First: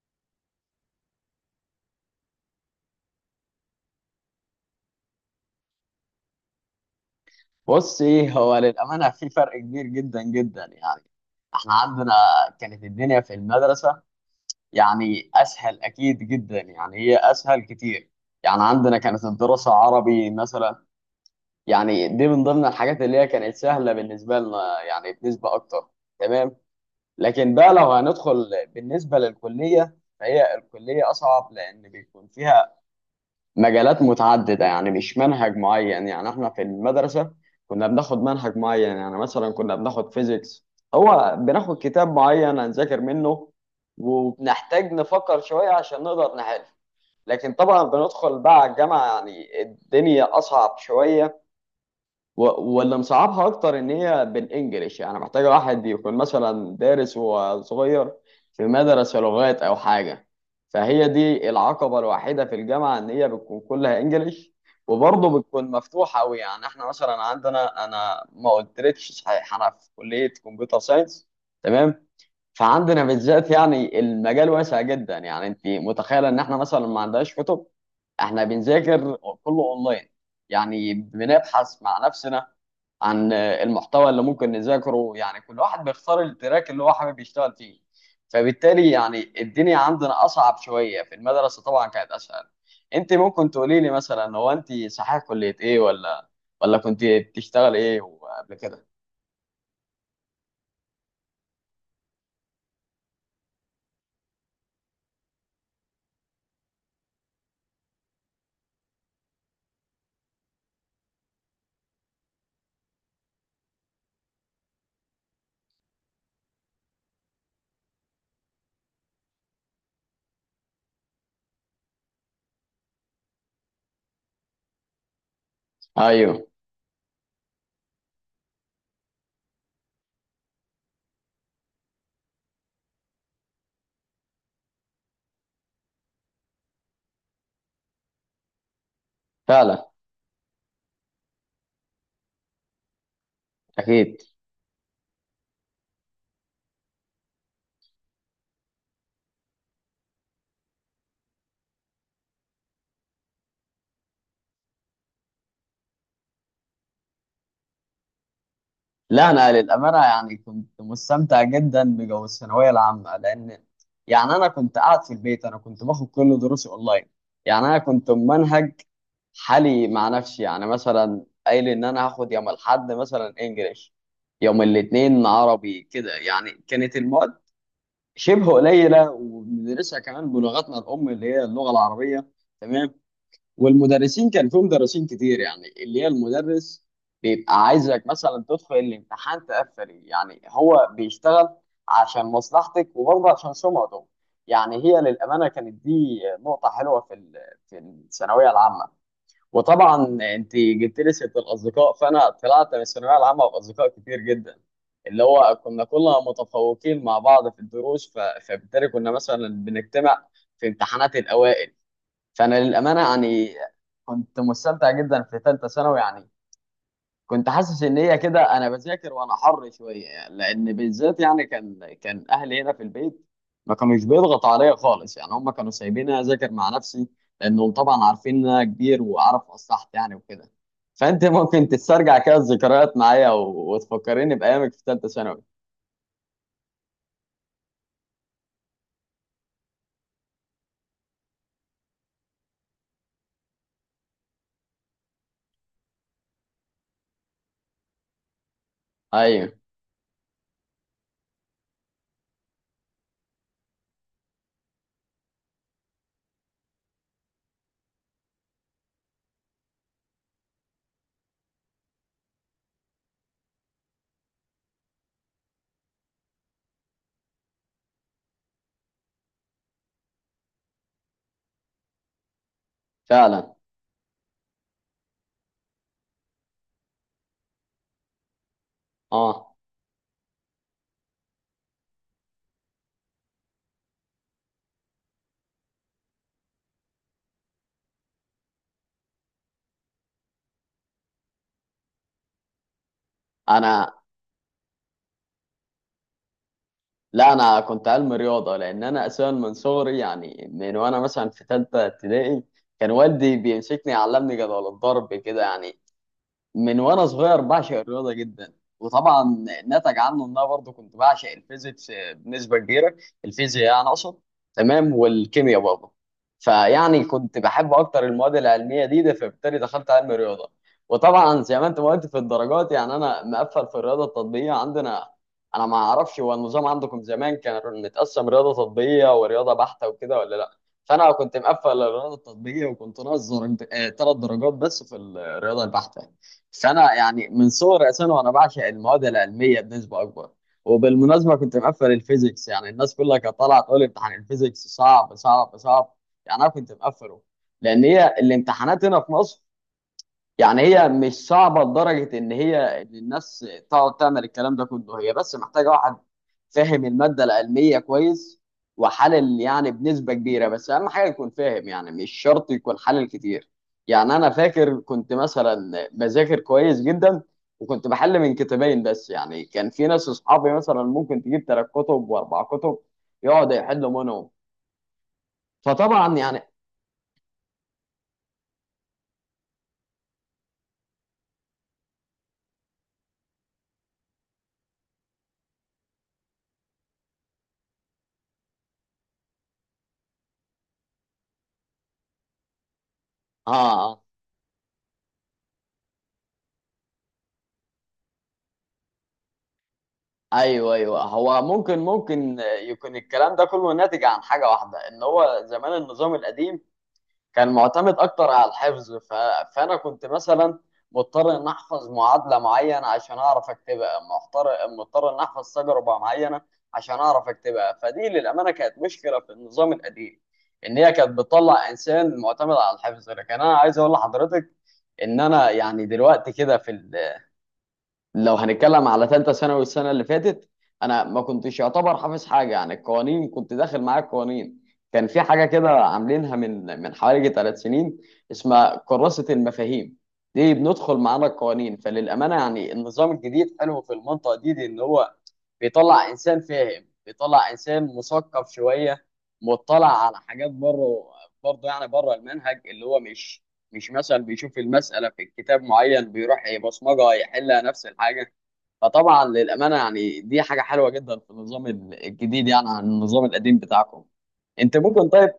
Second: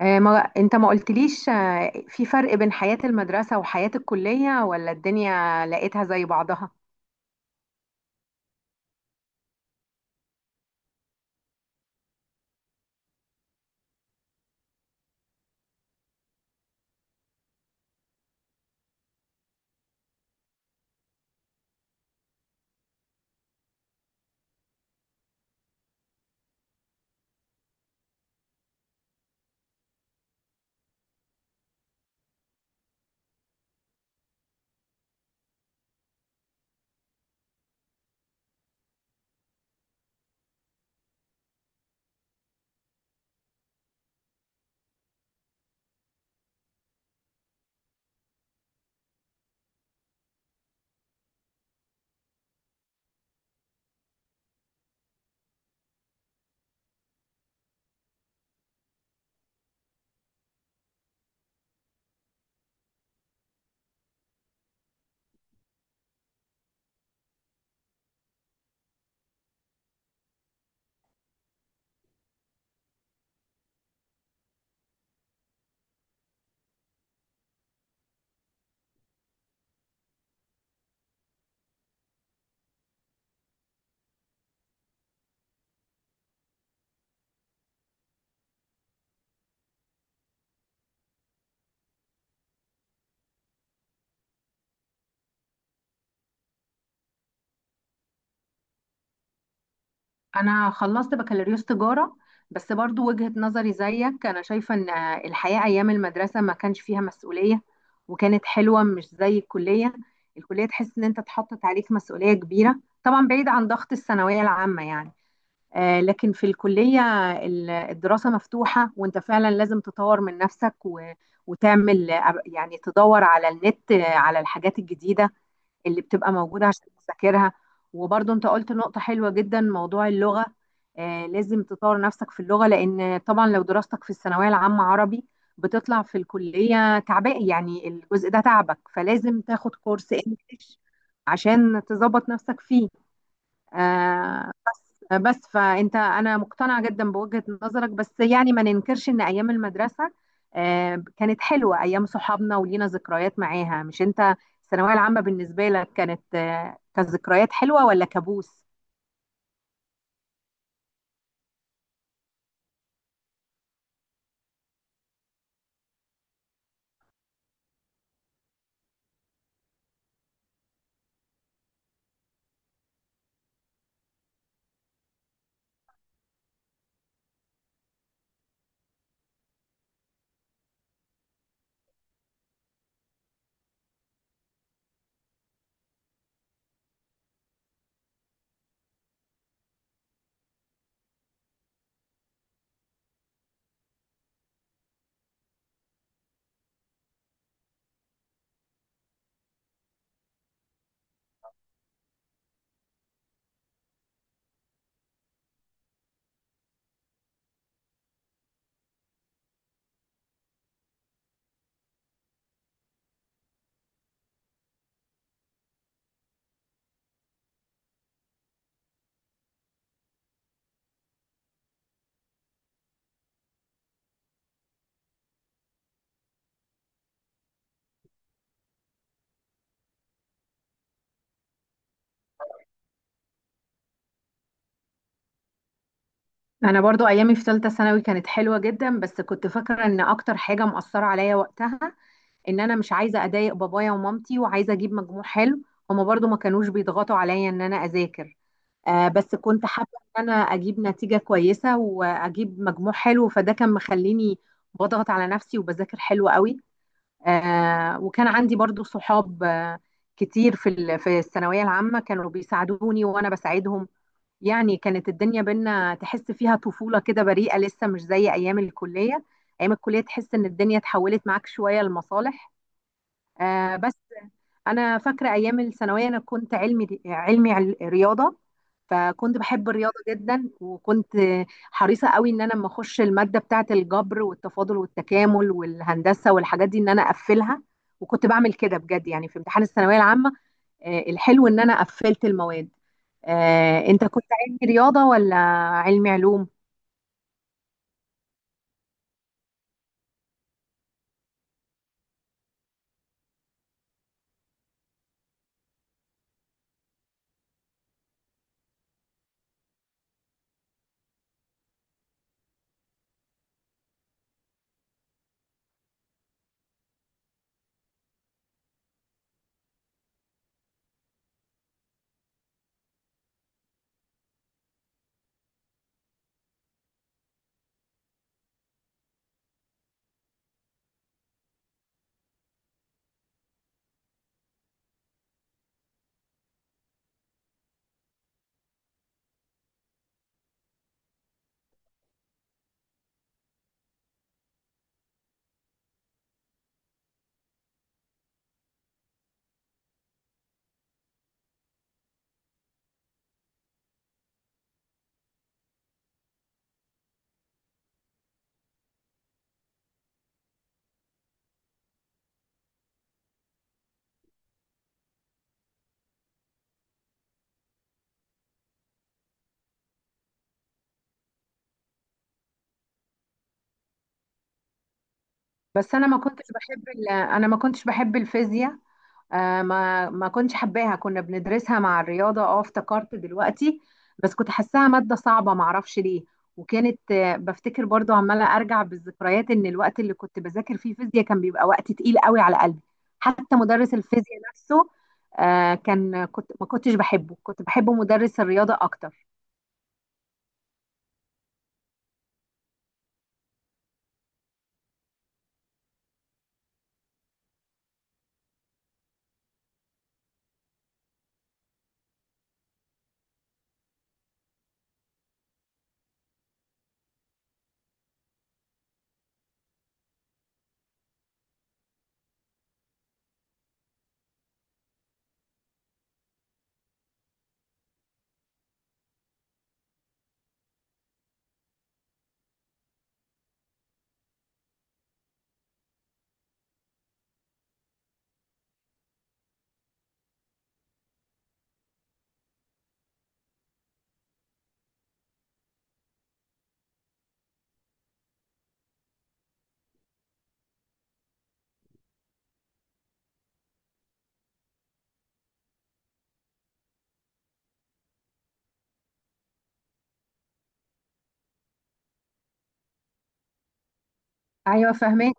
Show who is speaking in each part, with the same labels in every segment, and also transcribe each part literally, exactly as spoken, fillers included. Speaker 1: آه، ما انت ما قلتليش آه، في فرق بين حياة المدرسة وحياة الكلية، ولا الدنيا لقيتها زي بعضها؟
Speaker 2: بص، ايه هو للامانه في فرق كبير جدا جدا يعني. احنا عندنا كانت الدنيا في المدرسه يعني اسهل اكيد جدا، يعني هي اسهل كتير. يعني عندنا كانت الدراسه عربي مثلا، يعني دي من ضمن الحاجات اللي هي كانت سهله بالنسبه لنا يعني بنسبه اكتر. تمام. لكن بقى لو هندخل بالنسبه للكليه فهي الكليه اصعب لان بيكون فيها مجالات متعددة، يعني مش منهج معين. يعني احنا في المدرسة كنا بناخد منهج معين، يعني مثلا كنا بناخد فيزيكس، هو بناخد كتاب معين هنذاكر منه، وبنحتاج نفكر شوية عشان نقدر نحل. لكن طبعا بندخل بقى على الجامعة يعني الدنيا أصعب شوية و- واللي مصعبها اكتر ان هي بالانجلش، يعني محتاجه واحد يكون مثلا دارس وصغير في مدرسه لغات او حاجه. فهي دي العقبه الوحيده في الجامعه، ان هي بتكون كلها انجلش، وبرضه بتكون مفتوحه قوي. يعني احنا مثلا عندنا، انا ما قلتلكش صحيح، انا في كليه كمبيوتر ساينس. تمام. فعندنا بالذات يعني المجال واسع جدا، يعني انت متخيله ان احنا مثلا ما عندناش كتب، احنا بنذاكر كله اونلاين، يعني بنبحث مع نفسنا عن المحتوى اللي ممكن نذاكره. يعني كل واحد بيختار التراك اللي هو حابب يشتغل فيه، فبالتالي يعني الدنيا عندنا أصعب شوية. في المدرسة طبعا كانت أسهل. أنت ممكن تقولي لي مثلا، هو أنت صحيح كلية إيه، ولا ولا كنت بتشتغل إيه قبل كده؟
Speaker 1: انا خلصت بكالوريوس تجارة. بس برضو وجهة نظري زيك، انا شايفة ان آه، الحياة ايام المدرسة ما كانش فيها مسؤولية وكانت حلوة، مش زي الكلية. الكلية تحس ان انت اتحطت عليك مسؤولية كبيرة، طبعا بعيد عن ضغط الثانوية العامة يعني. آه، لكن في الكلية ال- الدراسة مفتوحة، وانت فعلا لازم تطور من نفسك و- وتعمل آه، يعني تدور على النت، آه، على الحاجات الجديدة اللي بتبقى
Speaker 2: أيوه.
Speaker 1: موجودة عشان تذاكرها. وبرضه انت قلت نقطة حلوة جدا، موضوع اللغة. آه، لازم تطور نفسك في اللغة، لأن طبعا لو دراستك في الثانوية العامة عربي بتطلع في الكلية تعبان، يعني الجزء ده تعبك، فلازم تاخد
Speaker 2: فعلا.
Speaker 1: كورس انجليش عشان تظبط نفسك فيه.
Speaker 2: أكيد.
Speaker 1: آه، بس فانت انا مقتنعه جدا بوجهه نظرك. بس يعني ما ننكرش ان ايام المدرسه آه، كانت حلوه، ايام صحابنا ولينا ذكريات معاها. مش انت الثانويه العامه بالنسبه لك كانت آه، كذكريات حلوه ولا كابوس؟
Speaker 2: لا أنا للأمانة يعني كنت مستمتع جدا بجو الثانوية العامة، لأن يعني أنا كنت قاعد في البيت، أنا كنت باخد كل دروسي أونلاين. يعني أنا كنت منهج حالي مع نفسي، يعني مثلا قايل ان انا هاخد يوم الاحد مثلا انجليش، يوم الاثنين عربي، كده. يعني كانت المواد شبه قليله، وبندرسها كمان بلغتنا الام اللي هي اللغه العربيه. تمام. والمدرسين، كان في مدرسين كتير، يعني اللي هي المدرس بيبقى عايزك مثلا تدخل الامتحان تقفل، يعني هو بيشتغل عشان مصلحتك وبرضه عشان سمعته. يعني هي للامانه كانت دي نقطه حلوه في ال- في الثانويه العامه. وطبعا انت جبت لي سيره الاصدقاء، فانا طلعت من الثانويه العامه باصدقاء كتير جدا، اللي هو كنا كلنا متفوقين مع بعض في الدروس، ف... فبالتالي كنا مثلا بنجتمع في امتحانات الاوائل. فانا للامانه يعني كنت مستمتع جدا في ثالثه ثانوي، يعني كنت حاسس ان هي كده انا بذاكر وانا حر شويه، يعني، لان بالذات يعني كان كان اهلي هنا في البيت، ما كانوش بيضغطوا عليا خالص، يعني هم كانوا سايبيني اذاكر مع نفسي، لانهم طبعا عارفين ان انا كبير واعرف اصلحت يعني، وكده. فانت ممكن تسترجع كده الذكريات معايا و- وتفكريني بايامك في ثالثه ثانوي.
Speaker 1: انا برضو ايامي في ثالثه ثانوي كانت حلوه جدا، بس كنت فاكره ان اكتر حاجه مؤثره عليا وقتها ان انا مش عايزه اضايق بابايا ومامتي، وعايزه اجيب مجموع حلو. هما برضو ما كانوش بيضغطوا عليا ان انا اذاكر، آه، بس
Speaker 2: ايوه.
Speaker 1: كنت حابة ان انا اجيب نتيجة كويسة واجيب مجموع حلو، فده كان مخليني بضغط على نفسي وبذاكر حلو قوي. آه، وكان عندي برضو صحاب آه، كتير في ال- في الثانوية العامة، كانوا بيساعدوني وانا بساعدهم. يعني كانت الدنيا بينا تحس فيها طفولة كده بريئة لسه، مش زي ايام الكلية. ايام الكلية تحس ان الدنيا اتحولت معاك شوية لمصالح.
Speaker 2: فعلا.
Speaker 1: آه، بس انا فاكره ايام الثانويه، انا كنت علمي علمي عل- رياضه. فكنت
Speaker 2: اه.
Speaker 1: بحب الرياضه جدا، وكنت حريصه قوي ان انا لما اخش الماده بتاعه الجبر والتفاضل والتكامل والهندسه والحاجات دي ان انا اقفلها. وكنت بعمل كده بجد يعني في امتحان الثانويه العامه. آه، الحلو ان انا قفلت المواد. آه،
Speaker 2: انا.
Speaker 1: انت كنت علمي رياضه ولا علمي علوم؟
Speaker 2: لا انا كنت علم رياضه، لان انا اساسا من صغري، يعني من وانا مثلا في ثالثه ابتدائي كان والدي بيمسكني يعلمني جدول الضرب كده. يعني من وانا صغير بعشق الرياضه جدا، وطبعا نتج عنه ان انا برضه كنت بعشق الفيزيكس بنسبه كبيره، الفيزياء يعني اقصد. تمام، والكيمياء برضه. فيعني كنت بحب اكتر المواد العلميه دي ده، فبالتالي دخلت علم الرياضه. وطبعا زي ما انت ما قلت في الدرجات، يعني انا مقفل في الرياضه التطبيقيه. عندنا انا ما اعرفش هو النظام عندكم زمان كان متقسم رياضه تطبيقيه ورياضه بحته وكده ولا لا. فانا كنت مقفل الرياضه التطبيقيه، وكنت ناقص درجت- آه، ثلاث درجات بس في الرياضه البحته. بس انا يعني من صغري اساسا وانا بعشق المواد العلميه بنسبه اكبر. وبالمناسبه كنت مقفل الفيزيكس، يعني الناس كلها كانت طالعه تقول امتحان الفيزيكس صعب صعب صعب، يعني انا كنت مقفله. لان هي الامتحانات هنا في مصر، يعني هي مش صعبة لدرجة إن هي إن الناس تقعد تعمل الكلام ده كله، هي بس محتاجة واحد فاهم المادة العلمية كويس، وحلل يعني بنسبة كبيرة، بس أهم حاجة يكون فاهم، يعني مش شرط يكون حلل كتير. يعني أنا فاكر كنت مثلا بذاكر كويس جدا، وكنت بحل من كتابين بس. يعني كان في ناس أصحابي مثلا ممكن تجيب تلات كتب وأربع كتب يقعد يحل منهم،
Speaker 1: بس انا
Speaker 2: فطبعا
Speaker 1: ما
Speaker 2: يعني.
Speaker 1: كنتش بحب ال- انا ما كنتش بحب الفيزياء. آه ما ما كنتش حباها، كنا بندرسها مع الرياضة. اه، افتكرت دلوقتي. بس كنت حاساها مادة صعبة، معرفش ليه. وكانت آه بفتكر برضو عمالة ارجع بالذكريات ان الوقت اللي كنت بذاكر فيه فيزياء كان بيبقى وقت تقيل قوي على قلبي.
Speaker 2: آه.
Speaker 1: حتى مدرس
Speaker 2: آه.
Speaker 1: الفيزياء نفسه آه كان كنت ما كنتش بحبه، كنت بحب مدرس الرياضة اكتر.
Speaker 2: ايوه ايوه، هو ممكن ممكن يكون الكلام ده كله ناتج عن حاجه واحده، ان هو زمان النظام القديم كان معتمد اكتر على الحفظ. ف... فانا كنت مثلا مضطر ان احفظ معادله معينه عشان اعرف اكتبها، مضطر. مضطر ان احفظ تجربه معينه عشان اعرف اكتبها. فدي للامانه كانت مشكله في النظام القديم، ان هي كانت بتطلع انسان معتمد على الحفظ. لكن انا عايز اقول لحضرتك ان انا يعني دلوقتي كده، في، لو هنتكلم على ثالثه ثانوي السنه اللي فاتت، انا ما كنتش يعتبر حافظ حاجه. يعني القوانين كنت داخل معايا القوانين. كان في حاجه كده عاملينها من من حوالي ثلاث سنين، اسمها كراسه المفاهيم، دي بندخل معانا القوانين. فللامانه يعني النظام الجديد حلو في المنطقه دي, دي، ان هو بيطلع انسان فاهم، بيطلع انسان مثقف شويه، مطلع على حاجات بره، برضه يعني بره المنهج. اللي هو مش مش مثلا بيشوف المسألة في كتاب معين بيروح يبصمجها يحلها نفس الحاجة. فطبعا للأمانة يعني دي حاجة حلوة جدا في النظام ال- الجديد يعني عن النظام القديم بتاعكم. انت
Speaker 1: ايوه،
Speaker 2: ممكن، طيب.
Speaker 1: فهماك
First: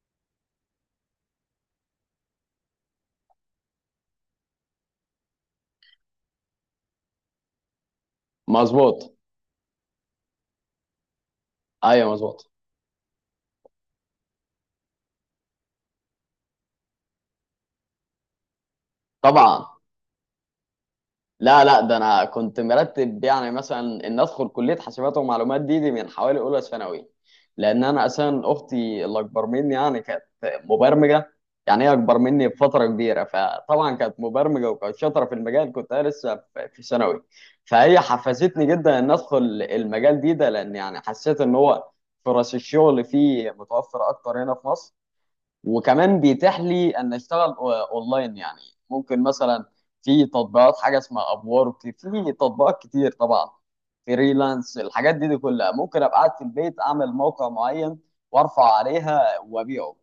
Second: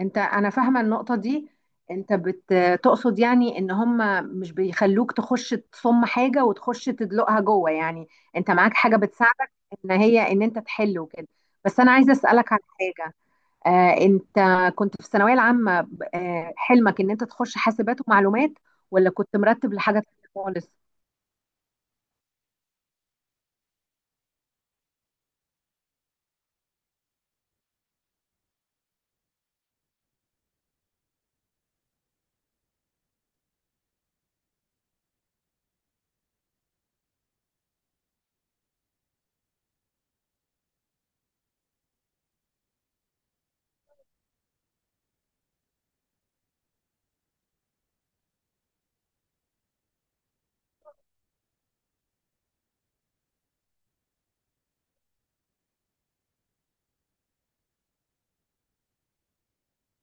Speaker 1: انت. انا فاهمه النقطه دي. انت بتقصد يعني ان هم مش بيخلوك تخش تصم حاجه وتخش تدلقها جوه، يعني انت معاك حاجه
Speaker 2: مظبوط.
Speaker 1: بتساعدك، ان هي ان انت تحل وكده. بس انا
Speaker 2: ايوه
Speaker 1: عايزه
Speaker 2: مظبوط.
Speaker 1: اسالك عن حاجه. آه انت كنت في الثانويه العامه، آه حلمك ان انت تخش حاسبات ومعلومات، ولا كنت
Speaker 2: طبعا.
Speaker 1: مرتب لحاجه تانية خالص؟
Speaker 2: لا لا، ده انا كنت مرتب يعني مثلا ان ادخل كليه حاسبات ومعلومات دي, دي من حوالي اولى ثانوي. لان انا اساسا اختي اللي اكبر مني يعني كانت مبرمجه. يعني هي اكبر مني بفتره كبيره، فطبعا كانت مبرمجه وكانت شاطره في المجال. كنت انا لسه في في ثانوي. فهي حفزتني جدا ان ادخل المجال دي ده، لان يعني حسيت ان هو فرص الشغل فيه متوفره اكتر هنا في مصر، وكمان بيتاح لي ان اشتغل أو- اونلاين يعني. ممكن مثلا في تطبيقات، حاجه اسمها ابورك، في تطبيقات كتير طبعا، فريلانس. الحاجات دي, دي كلها ممكن ابقى قاعد في البيت اعمل موقع معين وارفع عليها وابيعه.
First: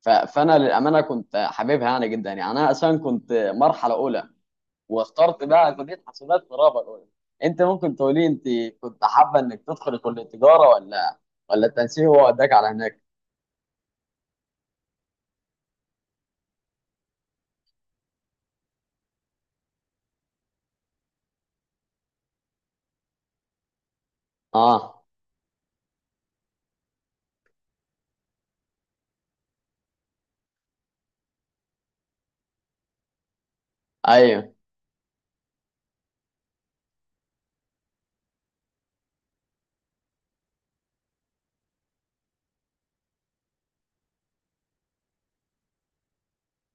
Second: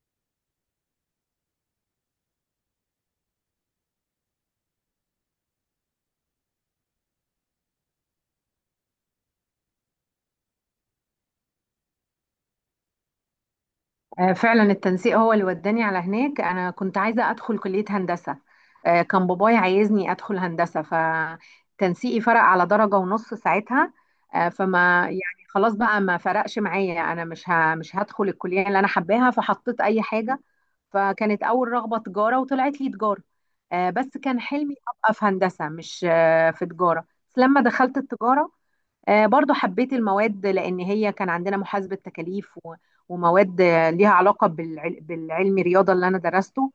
Speaker 2: ف- فانا للامانه كنت حاببها يعني جدا، يعني انا اصلا كنت مرحله اولى، واخترت بقى كليه حسابات في الرابعه الاولى. انت ممكن تقولي، انت كنت حابه انك تدخل كليه تجاره، ولا ولا التنسيق هو وداك على هناك؟
Speaker 1: آه، فعلا التنسيق هو اللي وداني على هناك. انا كنت عايزه ادخل كليه هندسه. آه، كان باباي عايزني ادخل هندسه، فتنسيقي فرق على درجه ونص ساعتها. آه، فما
Speaker 2: اه.
Speaker 1: يعني خلاص بقى، ما فرقش معايا، انا مش ه- مش هدخل الكليه اللي انا حباها، فحطيت اي حاجه. فكانت اول رغبه تجاره، وطلعت لي تجاره. آه، بس كان
Speaker 2: ايوه
Speaker 1: حلمي ابقى في هندسه، مش آه، في تجاره. بس لما دخلت التجاره آه، برضو حبيت المواد، لأن هي كان عندنا محاسبة تكاليف و- ومواد آه، ليها علاقة بالعل- بالعلم الرياضة اللي أنا درسته،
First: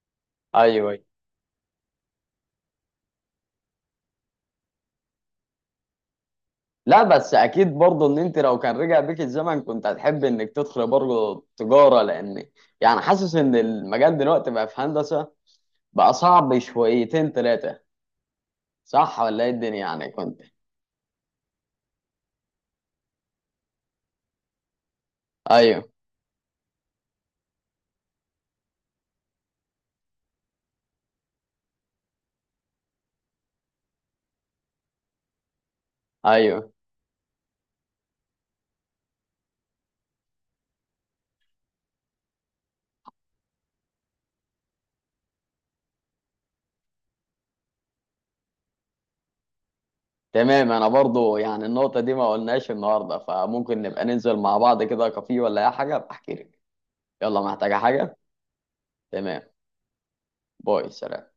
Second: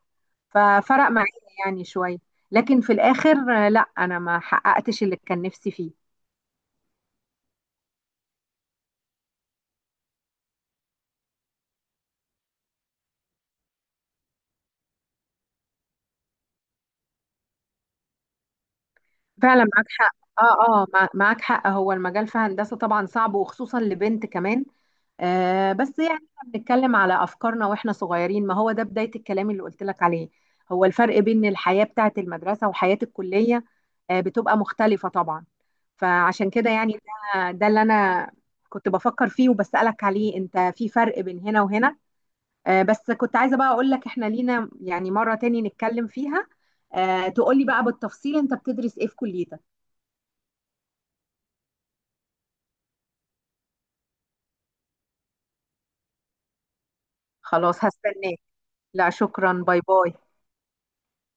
Speaker 2: ايوه.
Speaker 1: ففرق معايا يعني شوية. لكن في الآخر آه، لا، أنا ما حققتش اللي كان نفسي فيه.
Speaker 2: لا، بس اكيد برضه ان انت لو كان رجع بيك الزمن كنت هتحب انك تدخل برضه تجاره، لان يعني حاسس ان المجال دلوقتي بقى في هندسه بقى صعب شويتين ثلاثه. صح ولا ايه
Speaker 1: فعلا
Speaker 2: الدنيا؟
Speaker 1: معاك
Speaker 2: يعني
Speaker 1: حق.
Speaker 2: كنت.
Speaker 1: اه، اه، مع- معاك حق. هو المجال في هندسة طبعا صعب، وخصوصا لبنت كمان. آه
Speaker 2: ايوه
Speaker 1: بس يعني احنا بنتكلم على افكارنا واحنا صغيرين، ما هو ده بداية الكلام اللي قلت لك عليه. هو الفرق بين الحياة بتاعة المدرسة وحياة الكلية آه بتبقى مختلفة طبعا. فعشان كده
Speaker 2: ايوه.
Speaker 1: يعني، ده ده اللي انا كنت بفكر فيه وبسألك عليه، انت في فرق بين هنا وهنا. آه بس كنت عايزة بقى اقول لك احنا لينا يعني مرة تاني نتكلم فيها، آه تقولي بقى بالتفصيل انت بتدرس ايه في كليتك.
Speaker 2: تمام، انا برضه يعني النقطه دي ما قلناش النهارده، فممكن نبقى ننزل مع بعض كده كافيه ولا اي حاجه، بحكي لك. يلا، محتاجه
Speaker 1: خلاص،
Speaker 2: حاجه؟
Speaker 1: هستناك. لا،
Speaker 2: تمام.
Speaker 1: شكرا. باي باي.
Speaker 2: باي، سلام.